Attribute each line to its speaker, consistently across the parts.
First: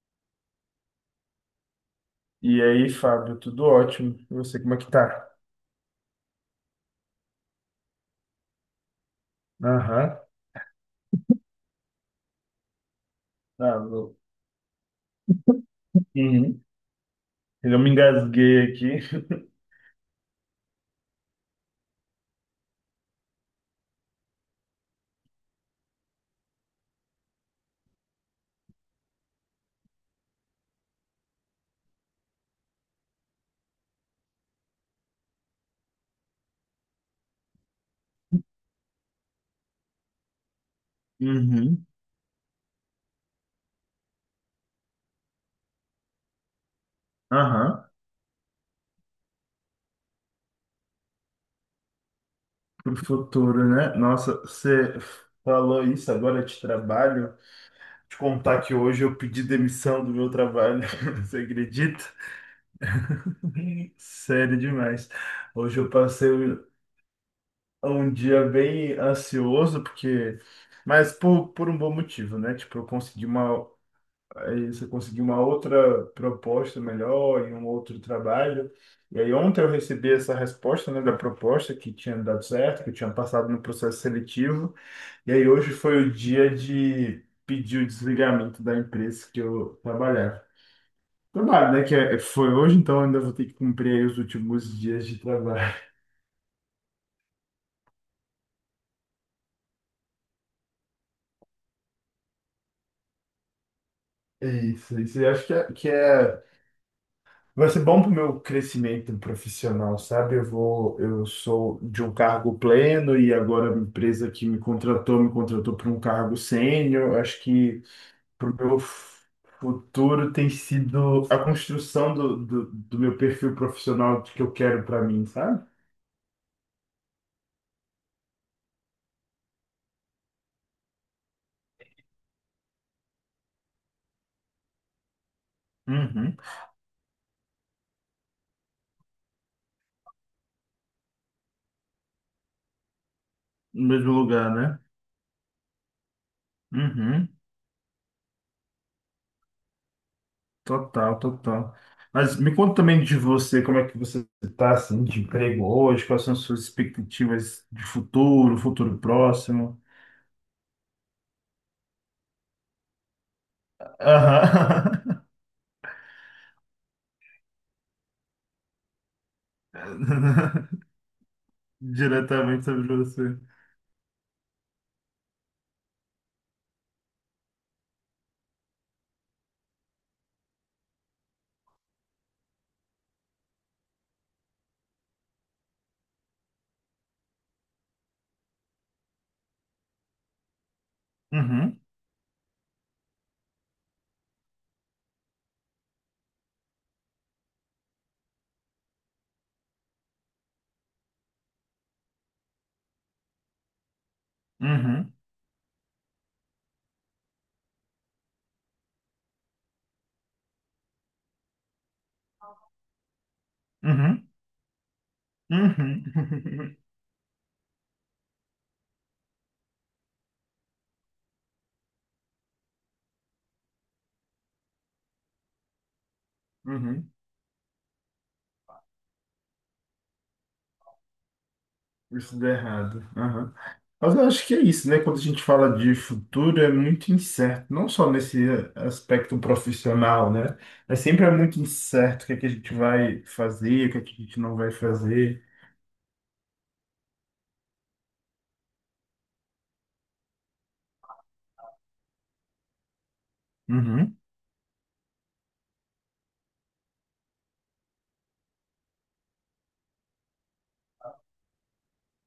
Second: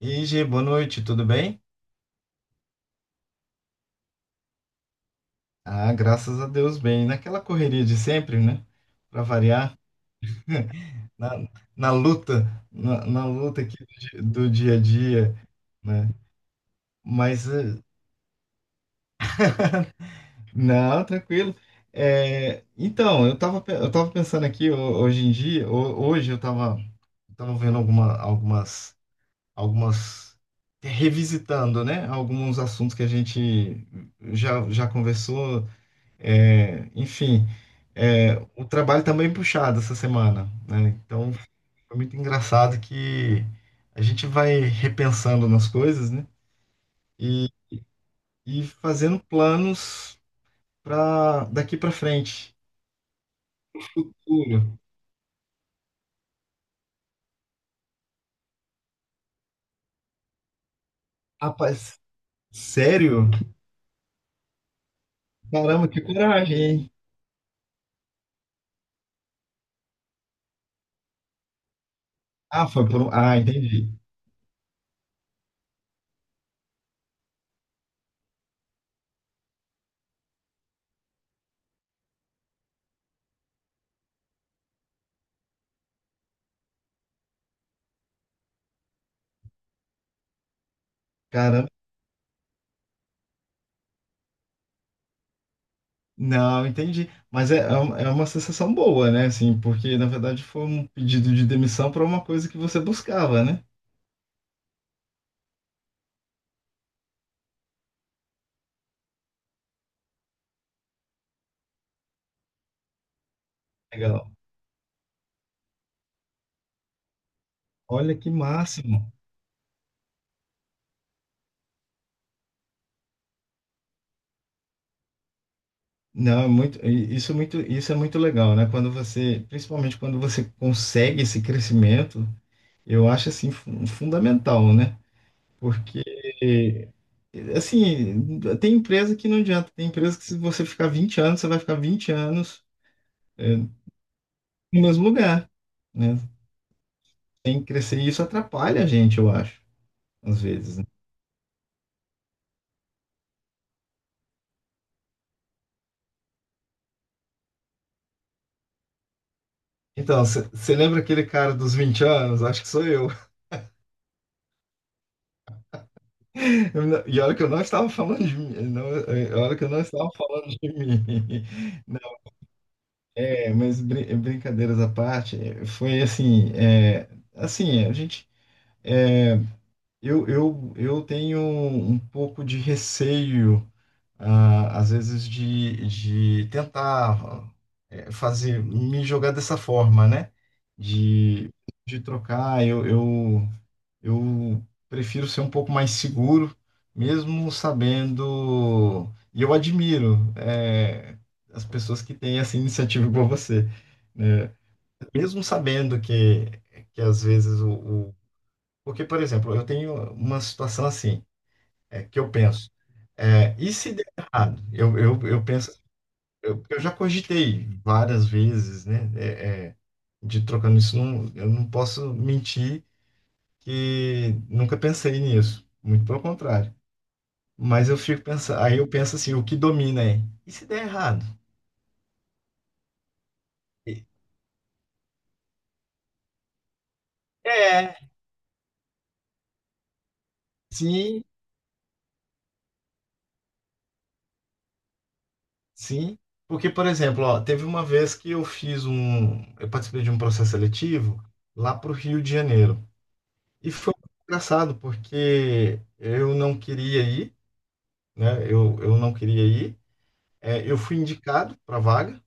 Speaker 1: E G, boa noite, tudo bem?
Speaker 2: E aí, Fábio, tudo ótimo. E você, como é que tá?
Speaker 1: Ah, graças a Deus, bem. Naquela correria de sempre, né? Para variar,
Speaker 2: Aham.
Speaker 1: na, na luta, na luta aqui
Speaker 2: Ah, meu.
Speaker 1: do dia a dia, né?
Speaker 2: Uhum.
Speaker 1: Mas,
Speaker 2: Eu me engasguei aqui.
Speaker 1: não, tranquilo. É, então, eu tava pensando aqui hoje em dia, hoje eu tava vendo algumas, revisitando, né? Alguns assuntos que a gente já conversou. É, enfim, o trabalho tá bem puxado essa semana, né? Então
Speaker 2: Uhum.
Speaker 1: foi muito engraçado que a gente vai repensando nas coisas, né? E,
Speaker 2: Aham.
Speaker 1: e fazendo planos para daqui para frente.
Speaker 2: Pro futuro, né? Nossa,
Speaker 1: Juro.
Speaker 2: você falou isso agora de trabalho. Te contar que hoje eu pedi demissão do meu trabalho. Você
Speaker 1: Rapaz,
Speaker 2: acredita?
Speaker 1: sério?
Speaker 2: Sério demais. Hoje
Speaker 1: Caramba,
Speaker 2: eu
Speaker 1: que
Speaker 2: passei
Speaker 1: coragem, hein?
Speaker 2: um dia bem ansioso, porque. Mas por um bom motivo, né?
Speaker 1: Ah,
Speaker 2: Tipo, eu
Speaker 1: foi por um...
Speaker 2: consegui
Speaker 1: Ah,
Speaker 2: uma
Speaker 1: entendi.
Speaker 2: aí você conseguiu uma outra proposta melhor e um outro trabalho. E aí ontem eu recebi essa resposta, né, da proposta que tinha dado certo, que eu tinha passado no processo seletivo. E aí hoje foi o dia de pedir o desligamento da empresa que eu trabalhava.
Speaker 1: Caramba.
Speaker 2: Trabalho, né, que é- foi hoje, então ainda vou ter que cumprir aí os últimos dias de trabalho.
Speaker 1: Não, entendi. Mas é uma sensação boa, né? Assim, porque na verdade foi um pedido de demissão para uma coisa que você buscava, né?
Speaker 2: É isso, isso. Eu acho que é que é vai ser bom para o meu crescimento profissional, sabe? Eu vou, eu sou de um cargo pleno e agora a
Speaker 1: Legal.
Speaker 2: empresa que me contratou para um cargo sênior. Eu acho que
Speaker 1: Olha que
Speaker 2: para o meu
Speaker 1: máximo.
Speaker 2: futuro tem sido a construção do meu perfil profissional que eu quero para mim, sabe?
Speaker 1: Não, isso é muito legal, né? Quando você, principalmente quando você consegue esse crescimento, eu acho assim fundamental, né? Porque
Speaker 2: Uhum.
Speaker 1: assim, tem empresa que não adianta, tem empresa que se você ficar 20 anos, você vai ficar 20 anos é,
Speaker 2: No mesmo lugar, né?
Speaker 1: no mesmo lugar, né?
Speaker 2: Uhum.
Speaker 1: Tem que crescer e isso atrapalha a gente, eu acho, às vezes, né?
Speaker 2: Total, total. Mas me conta também de você, como é que você está assim, de emprego hoje, quais são as suas expectativas de futuro, futuro próximo?
Speaker 1: Então, você lembra aquele cara dos 20 anos? Acho que sou eu.
Speaker 2: Aham.
Speaker 1: E olha que eu não estava falando de mim. Não, olha que eu não estava falando de mim. Não,
Speaker 2: Diretamente sobre você.
Speaker 1: mas brincadeiras à parte, foi assim, assim, a gente, é, eu, eu tenho um pouco de receio, ah, às vezes, de tentar fazer, me jogar dessa forma, né? De,
Speaker 2: Uhum,
Speaker 1: de trocar, eu prefiro ser um pouco mais seguro, mesmo sabendo. E eu admiro, as pessoas que têm essa iniciativa igual você, né?
Speaker 2: uhum,
Speaker 1: Mesmo sabendo que às vezes. Porque, por exemplo, eu tenho uma situação assim, que eu penso, e se der
Speaker 2: uhum,
Speaker 1: errado? Eu penso,
Speaker 2: uhum,
Speaker 1: eu já cogitei várias vezes, né? De trocando isso, não, eu não posso mentir que nunca pensei nisso, muito pelo contrário.
Speaker 2: uhum.
Speaker 1: Mas eu fico pensando, aí eu penso assim, o que domina e se der errado?
Speaker 2: Isso dá errado. Aham.
Speaker 1: E-
Speaker 2: Mas eu acho que é isso, né? Quando a gente fala de futuro, é muito incerto. Não
Speaker 1: É,
Speaker 2: só nesse aspecto profissional, né? Mas
Speaker 1: sim,
Speaker 2: sempre é muito incerto o que é que a gente vai fazer, o que é que a gente não vai fazer.
Speaker 1: sim. Porque, por exemplo, ó, teve uma vez que eu participei de um processo seletivo lá para o Rio de Janeiro. E foi
Speaker 2: Uhum,
Speaker 1: engraçado, porque eu não queria ir, né? Eu não queria ir. É, eu fui indicado para a vaga.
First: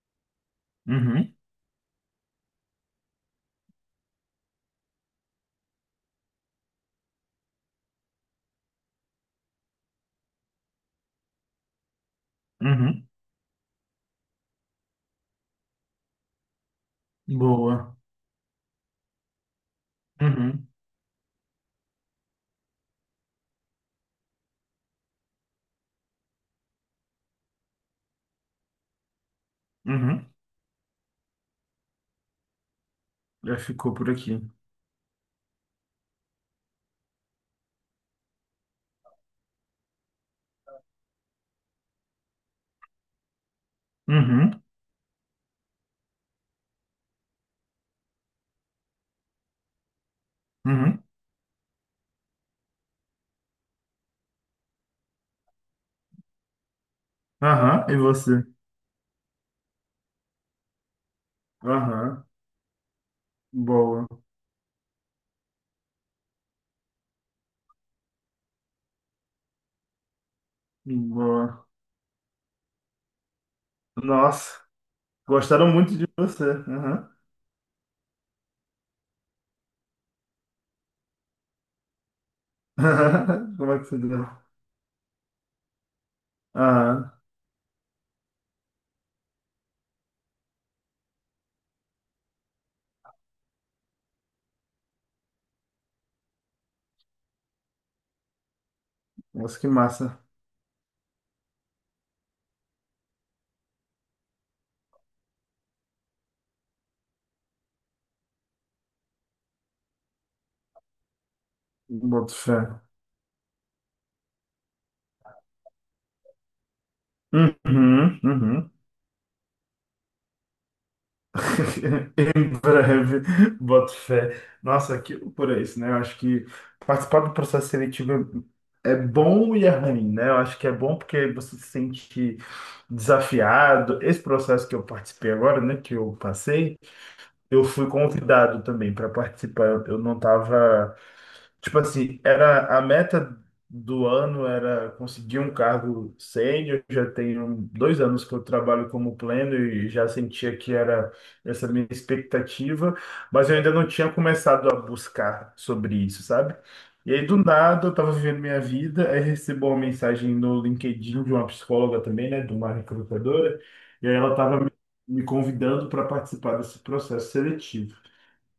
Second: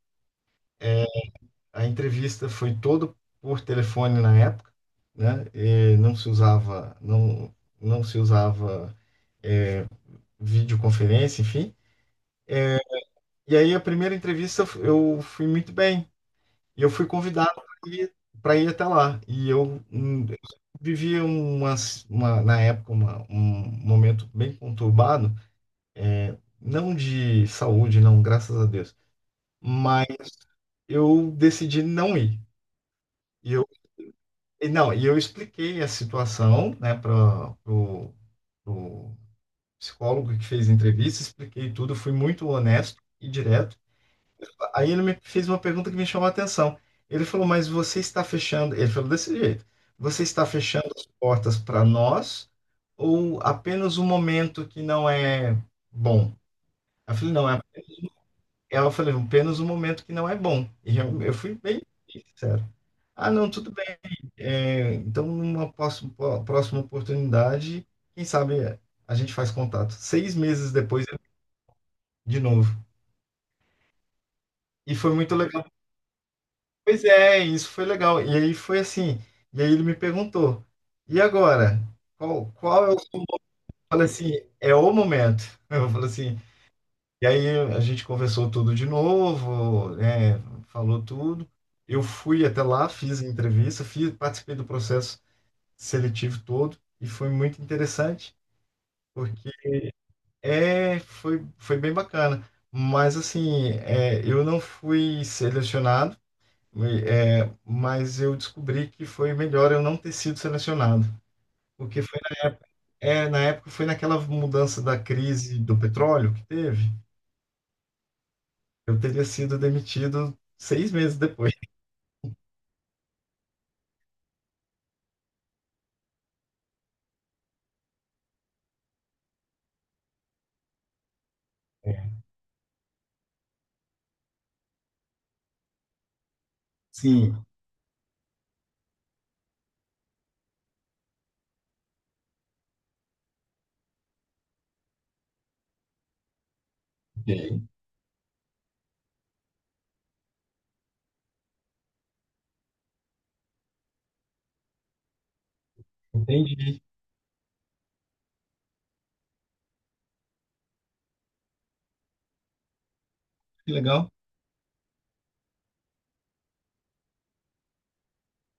Speaker 2: uhum,
Speaker 1: A entrevista foi toda por telefone na época, né? E não se usava videoconferência, enfim.
Speaker 2: uhum.
Speaker 1: E aí a primeira entrevista eu fui muito bem. E eu fui convidado para
Speaker 2: Boa.
Speaker 1: ir, pra ir até lá. E eu
Speaker 2: Uhum,
Speaker 1: vivia na época um momento bem conturbado, não de saúde, não, graças a Deus. Mas
Speaker 2: uhum.
Speaker 1: eu decidi não ir. E
Speaker 2: Já
Speaker 1: eu
Speaker 2: ficou por aqui.
Speaker 1: E Não, e eu expliquei a situação, né, para o psicólogo que fez a entrevista, expliquei tudo, fui muito honesto e direto.
Speaker 2: Uhum,
Speaker 1: Aí ele me fez uma pergunta que me chamou a atenção. Ele falou, mas você está fechando, ele falou desse jeito, você está fechando
Speaker 2: uhum.
Speaker 1: as portas para nós ou apenas um momento que não é bom? Eu falei, não,
Speaker 2: Aham, e você?
Speaker 1: ela falou apenas um momento que não é bom. E eu fui bem
Speaker 2: Aham.
Speaker 1: sincero. Ah, não, tudo bem.
Speaker 2: Boa,
Speaker 1: É, então, numa próxima oportunidade, quem sabe a gente faz contato. 6 meses depois,
Speaker 2: boa.
Speaker 1: de novo.
Speaker 2: Nossa,
Speaker 1: E foi muito legal.
Speaker 2: gostaram muito de você.
Speaker 1: Pois
Speaker 2: Aham.
Speaker 1: é, isso foi legal. E aí foi assim. E aí ele me perguntou: e agora? Qual, qual é o. Eu
Speaker 2: Como é que você
Speaker 1: falei assim:
Speaker 2: deu?
Speaker 1: é o momento. Eu falei assim.
Speaker 2: Ah,
Speaker 1: E aí a gente conversou tudo de novo, né, falou tudo. Eu fui até lá, fiz a entrevista, fiz, participei do processo seletivo todo. E foi muito interessante, porque
Speaker 2: nossa, que massa.
Speaker 1: Foi, foi bem bacana. Mas assim, eu não fui selecionado, e, mas eu descobri que foi melhor eu não ter sido selecionado. Porque foi
Speaker 2: Boto
Speaker 1: na
Speaker 2: fé.
Speaker 1: época, na época foi naquela mudança da crise do petróleo que teve.
Speaker 2: Uhum, uhum.
Speaker 1: Eu teria sido demitido 6 meses depois.
Speaker 2: Em breve, boto fé. Nossa, que loucura isso, né? Eu acho que participar do processo seletivo é é bom e é ruim, né? Eu acho que é bom porque você se sente desafiado. Esse processo que eu participei agora, né, que eu passei,
Speaker 1: Sim,
Speaker 2: eu fui convidado também para participar. Eu não estava. Tipo assim, era a meta do ano era conseguir um cargo sênior. Já
Speaker 1: ok.
Speaker 2: tenho 2 anos que eu trabalho como pleno e já sentia que era essa minha expectativa, mas eu ainda não tinha começado a buscar sobre isso, sabe?
Speaker 1: Entendi.
Speaker 2: E aí, do nada, eu estava vivendo minha vida, aí recebo uma mensagem no LinkedIn de uma psicóloga também, né, de uma recrutadora,
Speaker 1: Que
Speaker 2: e
Speaker 1: legal.
Speaker 2: aí ela estava me convidando para participar desse processo seletivo.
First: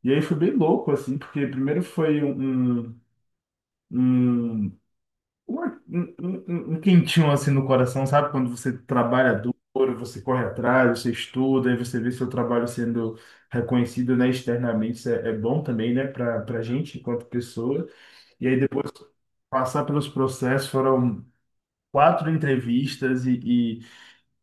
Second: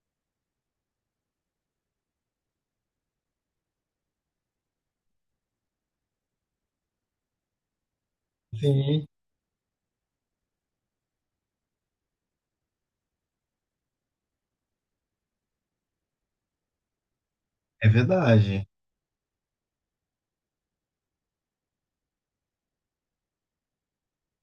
Speaker 2: E aí foi bem louco, assim, porque primeiro foi um, um quentinho assim no coração, sabe? Quando você
Speaker 1: Sim,
Speaker 2: trabalha duro, você corre atrás, você estuda, aí você vê seu trabalho sendo reconhecido, né, externamente, isso é, é bom também, né, para gente enquanto pessoa.
Speaker 1: é
Speaker 2: E aí
Speaker 1: verdade.
Speaker 2: depois passar pelos processos, foram 4 entrevistas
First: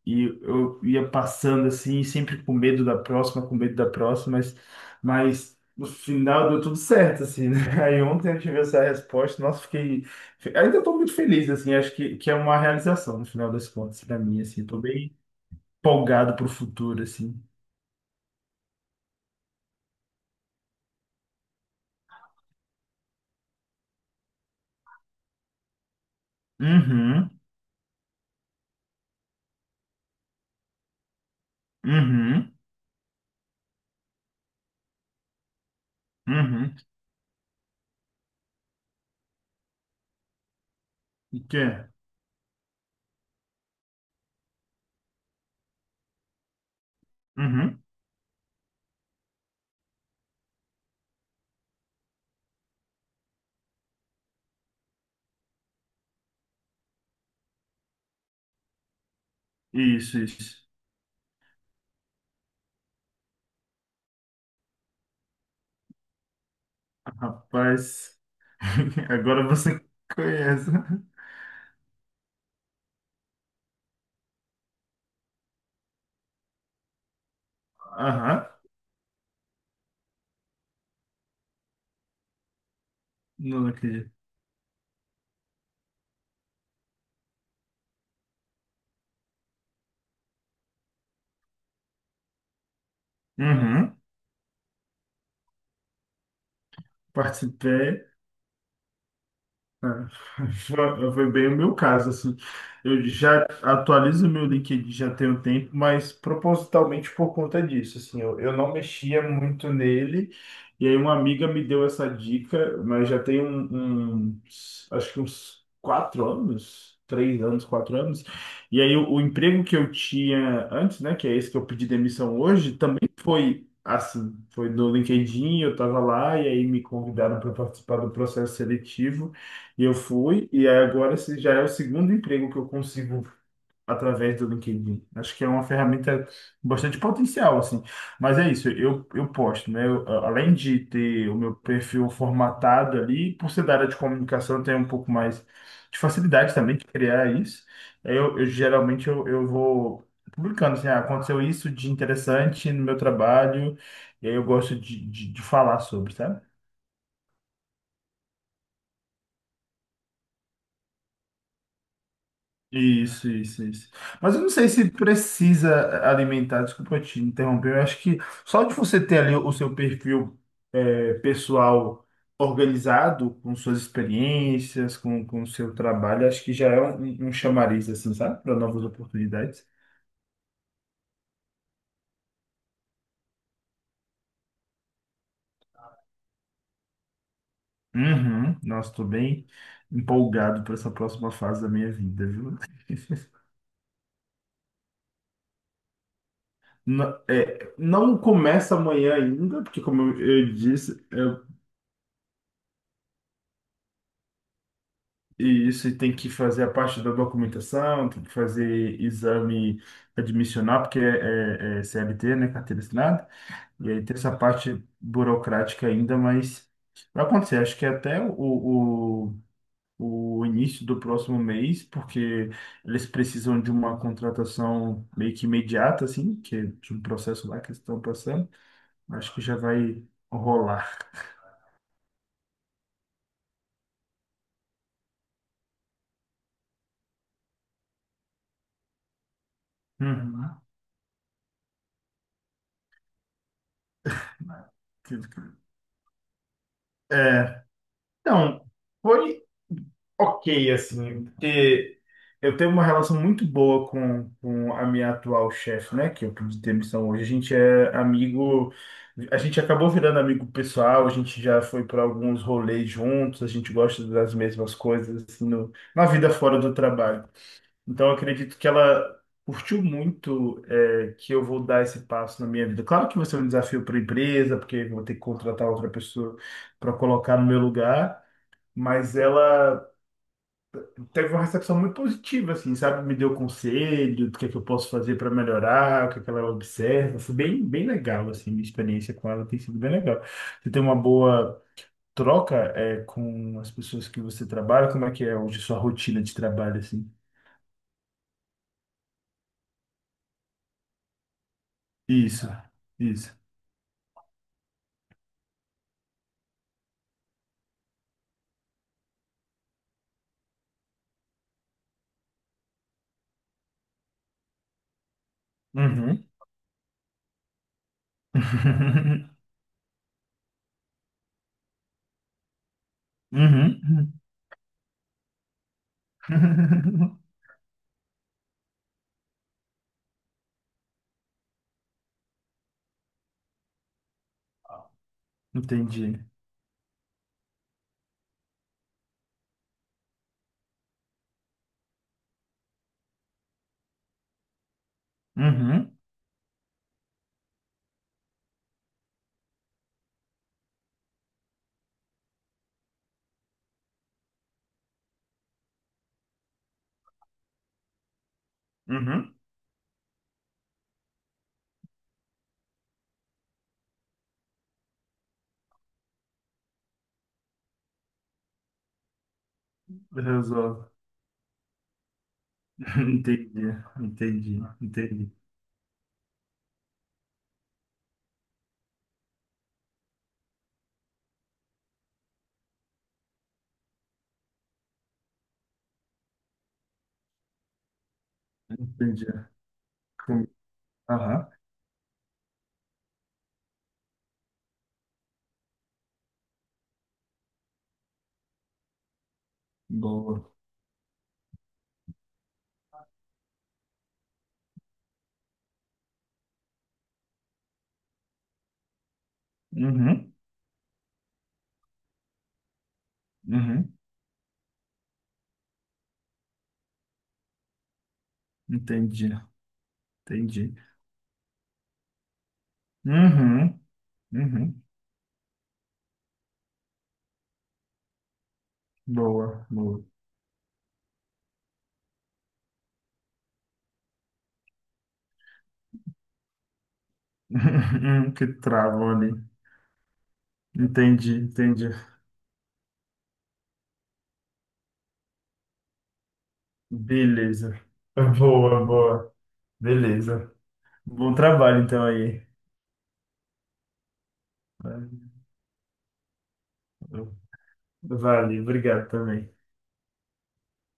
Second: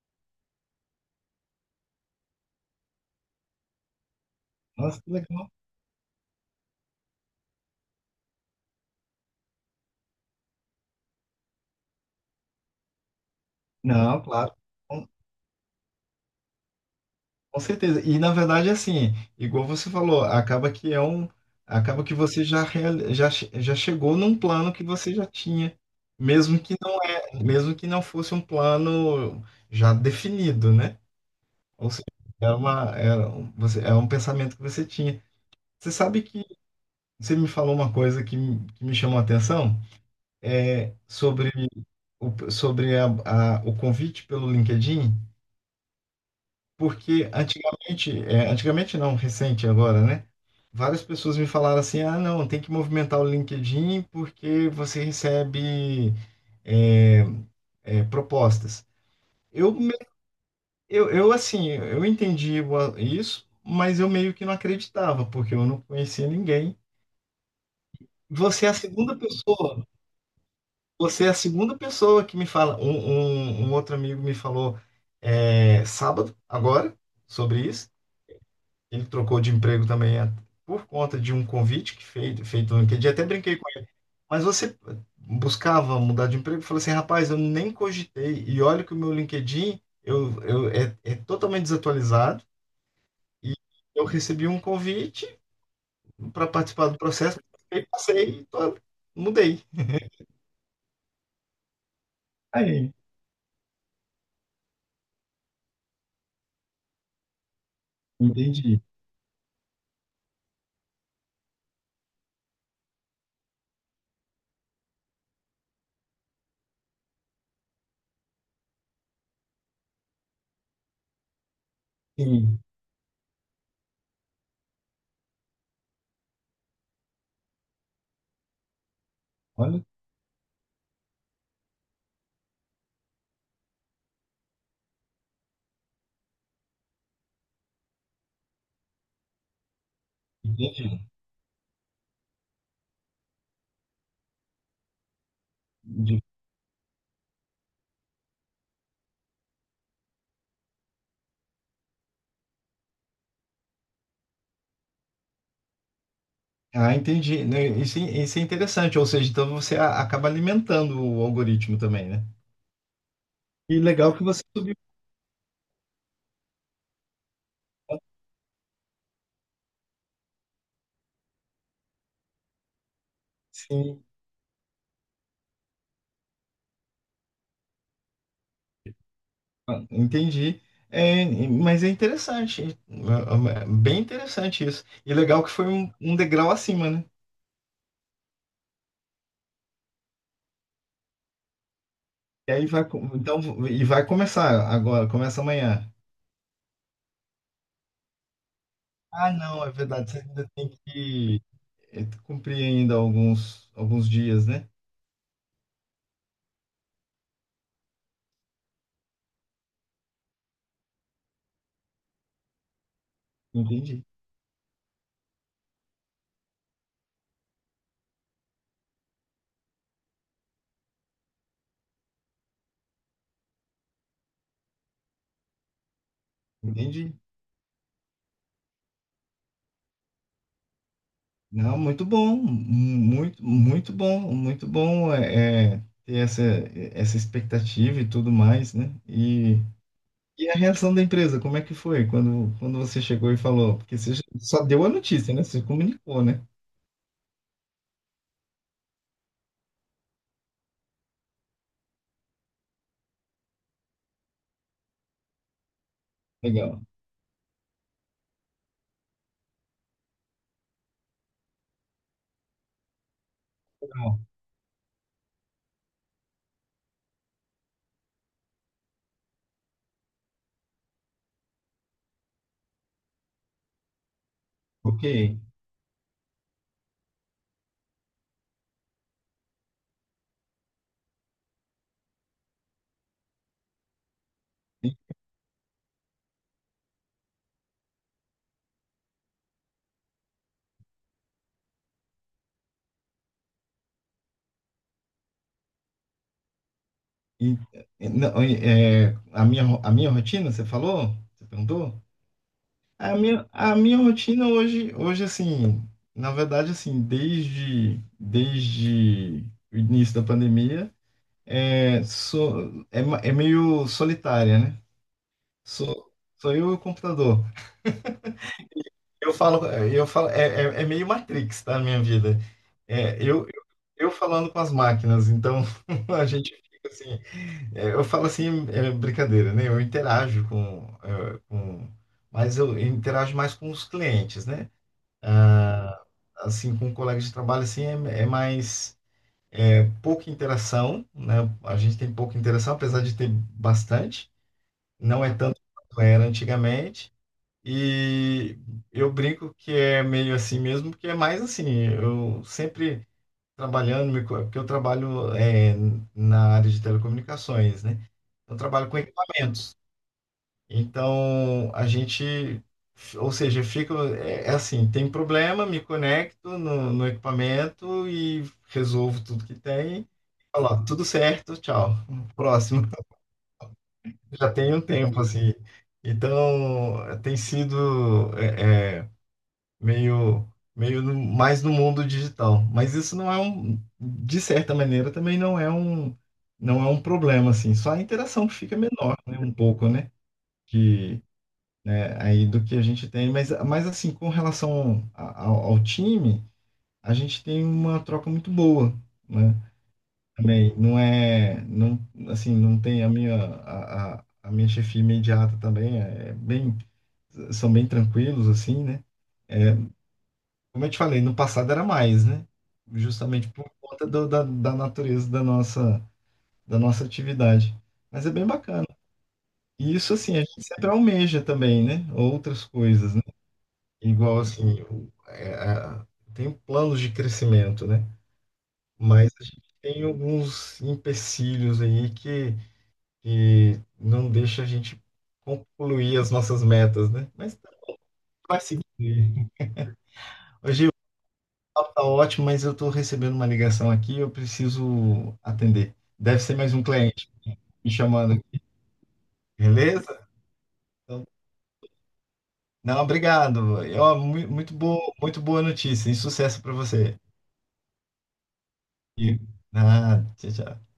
Speaker 2: e eu ia passando assim, sempre com medo da próxima, com medo da próxima,
Speaker 1: Nossa, que legal.
Speaker 2: mas no final deu tudo certo, assim, né? Aí ontem eu tive essa resposta, nossa, ainda estou muito feliz, assim, acho que é uma realização no final das contas para
Speaker 1: Não,
Speaker 2: mim,
Speaker 1: claro.
Speaker 2: assim, estou bem empolgado para o futuro, assim.
Speaker 1: Com certeza. E na verdade, assim, igual você falou, acaba que é um, acaba que você já chegou num plano que você já tinha, mesmo que não
Speaker 2: Uhum,
Speaker 1: é, mesmo que não fosse um plano já definido, né? Ou seja, é
Speaker 2: uhum,
Speaker 1: uma, você, é um pensamento que você tinha. Você sabe que
Speaker 2: uhum.
Speaker 1: você me falou uma coisa que me chamou a atenção, é
Speaker 2: O
Speaker 1: sobre
Speaker 2: que é?
Speaker 1: o, sobre o convite pelo LinkedIn. Porque
Speaker 2: Uhum.
Speaker 1: antigamente, antigamente não, recente agora, né? Várias pessoas me falaram assim: ah, não, tem que movimentar o LinkedIn porque você recebe é, propostas. Eu, me-
Speaker 2: Isso, isso.
Speaker 1: eu, assim, eu entendi isso, mas eu meio que não acreditava, porque eu não conhecia ninguém.
Speaker 2: Rapaz,
Speaker 1: Você é a segunda
Speaker 2: agora você
Speaker 1: pessoa,
Speaker 2: conhece.
Speaker 1: Você é a segunda pessoa que me fala. Um outro amigo me falou sábado, agora, sobre isso.
Speaker 2: Aham,
Speaker 1: Ele trocou de emprego também por conta de um convite que feito no LinkedIn. Até brinquei
Speaker 2: não
Speaker 1: com ele.
Speaker 2: acredito.
Speaker 1: Mas você buscava mudar de emprego? Eu falei assim, rapaz, eu nem cogitei. E olha que o meu LinkedIn é totalmente desatualizado. E
Speaker 2: Uhum.
Speaker 1: eu recebi um convite para participar do processo. E
Speaker 2: Participei.
Speaker 1: passei, e mudei.
Speaker 2: Foi bem o meu caso, assim.
Speaker 1: Aí,
Speaker 2: Eu já atualizo meu LinkedIn já tem um tempo, mas propositalmente por conta disso, assim, eu não
Speaker 1: entendi.
Speaker 2: mexia muito nele. E aí uma amiga me deu essa dica, mas já tem acho que uns 4 anos, 3 anos, 4 anos. E aí o emprego que eu tinha antes, né, que é esse que eu pedi demissão
Speaker 1: Sim,
Speaker 2: hoje, também foi assim, foi no LinkedIn, eu estava lá e aí me convidaram para participar do processo seletivo.
Speaker 1: olha,
Speaker 2: E eu fui, e aí agora esse já é o segundo emprego que eu consigo através do LinkedIn. Acho que é uma ferramenta bastante potencial, assim. Mas é isso, eu posto, né? Eu, a- além de
Speaker 1: entendi.
Speaker 2: ter o meu perfil formatado ali, por ser da área de comunicação, eu tenho um pouco mais de
Speaker 1: Entendi.
Speaker 2: facilidade também de criar isso. Aí eu geralmente eu vou publicando, assim, ah, aconteceu isso de interessante no meu trabalho, e aí eu gosto de falar sobre, sabe?
Speaker 1: Ah, entendi. Né, isso, isso é interessante, ou seja, então você acaba alimentando o algoritmo também, né?
Speaker 2: Isso, isso,
Speaker 1: E
Speaker 2: isso.
Speaker 1: legal que
Speaker 2: Mas eu
Speaker 1: você.
Speaker 2: não sei se precisa alimentar, desculpa te interromper, eu acho que só de você ter ali o seu perfil é, pessoal organizado, com suas
Speaker 1: Sim,
Speaker 2: experiências, com o seu trabalho, acho que já é um chamariz, assim, sabe? Para novas oportunidades.
Speaker 1: ah, entendi. É, mas é interessante, é bem interessante isso. E legal que foi um, um degrau acima, né?
Speaker 2: Uhum. Nossa, estou bem empolgado para essa próxima fase da minha vida,
Speaker 1: E
Speaker 2: viu?
Speaker 1: aí então, e vai começar agora, começa amanhã.
Speaker 2: Não, é, não começa amanhã
Speaker 1: Ah,
Speaker 2: ainda,
Speaker 1: não, é
Speaker 2: porque como
Speaker 1: verdade, você ainda
Speaker 2: eu
Speaker 1: tem
Speaker 2: disse,
Speaker 1: que cumprir ainda alguns dias, né?
Speaker 2: e isso e tem que fazer a parte da documentação, tem que fazer exame admissional, porque é, é- é CLT, né, carteira assinada, e
Speaker 1: Entendi,
Speaker 2: aí tem essa parte burocrática ainda, mas vai acontecer, acho que até o início do próximo mês, porque eles precisam de uma contratação meio que imediata, assim, que é de um
Speaker 1: entendi.
Speaker 2: processo lá que eles estão passando, acho que já vai rolar.
Speaker 1: Não, muito bom ter essa, essa expectativa e tudo mais, né? E a
Speaker 2: Uhum.
Speaker 1: reação da empresa, como é que foi quando, quando você chegou e falou? Porque você só deu a notícia, né? Você comunicou, né?
Speaker 2: É, então, foi. Ok, assim, porque eu tenho uma relação muito boa com a minha atual chefe, né? Que eu pedi
Speaker 1: Legal.
Speaker 2: demissão hoje. A gente é amigo, a gente acabou virando amigo pessoal, a gente já foi para alguns rolês juntos, a gente gosta
Speaker 1: Então,
Speaker 2: das mesmas coisas, assim, no, na vida fora do trabalho. Então, eu acredito que ela curtiu muito, é, que eu vou dar esse passo na minha vida. Claro que vai ser um desafio para a empresa, porque eu
Speaker 1: ok.
Speaker 2: vou ter que contratar outra pessoa para colocar no meu lugar, mas ela teve uma recepção muito positiva, assim, sabe? Me deu conselho do que é que eu posso
Speaker 1: E,
Speaker 2: fazer para melhorar, o que é que ela observa. Foi bem, bem legal, assim, minha experiência com ela tem sido bem legal. Você tem uma boa troca, é, com as pessoas que você trabalha? Como é que é hoje a sua rotina de trabalho, assim?
Speaker 1: e- não, a minha rotina, você falou? Você perguntou?
Speaker 2: Isso,
Speaker 1: A
Speaker 2: isso.
Speaker 1: minha rotina hoje, assim, na verdade, assim, desde o início da pandemia, sou, é meio solitária, né? Sou,
Speaker 2: Uhum.
Speaker 1: sou eu e o computador. Eu falo, é, eu falo, é, é, é meio Matrix, tá, a minha vida. É, eu, eu
Speaker 2: Uhum.
Speaker 1: falando com as máquinas, então a gente fica assim, eu falo assim, é brincadeira, né? Eu interajo com, com, mas eu interajo mais com os clientes, né? Ah,
Speaker 2: Entendi.
Speaker 1: assim, com colegas de trabalho, assim, pouca interação, né? A gente tem pouca interação, apesar de ter bastante, não é tanto
Speaker 2: Uhum.
Speaker 1: quanto era antigamente. E eu brinco que é meio assim mesmo, porque é mais assim, eu sempre trabalhando, porque eu trabalho na área de telecomunicações, né? Eu trabalho com
Speaker 2: Uhum.
Speaker 1: equipamentos. Então, a gente, ou seja, fica, é assim, tem problema, me conecto no, no equipamento e resolvo tudo que tem. Falo,
Speaker 2: Resolve.
Speaker 1: tudo certo, tchau. Próximo.
Speaker 2: Entendi,
Speaker 1: Já
Speaker 2: entendi,
Speaker 1: tem um tempo,
Speaker 2: entendi.
Speaker 1: assim. Então, tem sido... meio, mais no mundo digital. Mas isso não é um, de certa maneira, também não é um problema, assim. Só a interação que fica menor,
Speaker 2: Entendi.
Speaker 1: né, um pouco, né,
Speaker 2: Com-
Speaker 1: que,
Speaker 2: Aham.
Speaker 1: né, aí do que a gente tem. Mas assim, com relação ao, ao time, a gente tem uma troca muito boa, né,
Speaker 2: Boa.
Speaker 1: também. Não é, não, assim, não tem a minha chefia imediata também, é bem, são bem tranquilos, assim, né, é,
Speaker 2: Uhum,
Speaker 1: como eu te falei, no passado era mais, né? Justamente por
Speaker 2: uhum,
Speaker 1: conta da natureza da nossa atividade. Mas é bem bacana.
Speaker 2: entendi,
Speaker 1: E isso, assim, a gente
Speaker 2: entendi.
Speaker 1: sempre almeja também, né? Outras coisas, né?
Speaker 2: Uhum,
Speaker 1: Igual, assim,
Speaker 2: uhum,
Speaker 1: tem planos de crescimento, né? Mas a gente
Speaker 2: boa, boa.
Speaker 1: tem alguns empecilhos aí que não deixa a gente concluir as nossas metas, né? Mas tá,
Speaker 2: Uhum, que
Speaker 1: vai seguir.
Speaker 2: travam ali. Entendi, entendi.
Speaker 1: Papo tá ótimo, mas eu estou recebendo uma ligação aqui, eu preciso atender. Deve ser mais um cliente
Speaker 2: Beleza.
Speaker 1: me chamando, aqui,
Speaker 2: Boa, boa.
Speaker 1: beleza?
Speaker 2: Beleza.
Speaker 1: Então,
Speaker 2: Bom trabalho então aí.
Speaker 1: não, obrigado. E, ó, muito boa notícia e sucesso para você.
Speaker 2: Vale, obrigado
Speaker 1: E,
Speaker 2: também.
Speaker 1: ah, tchau, tchau.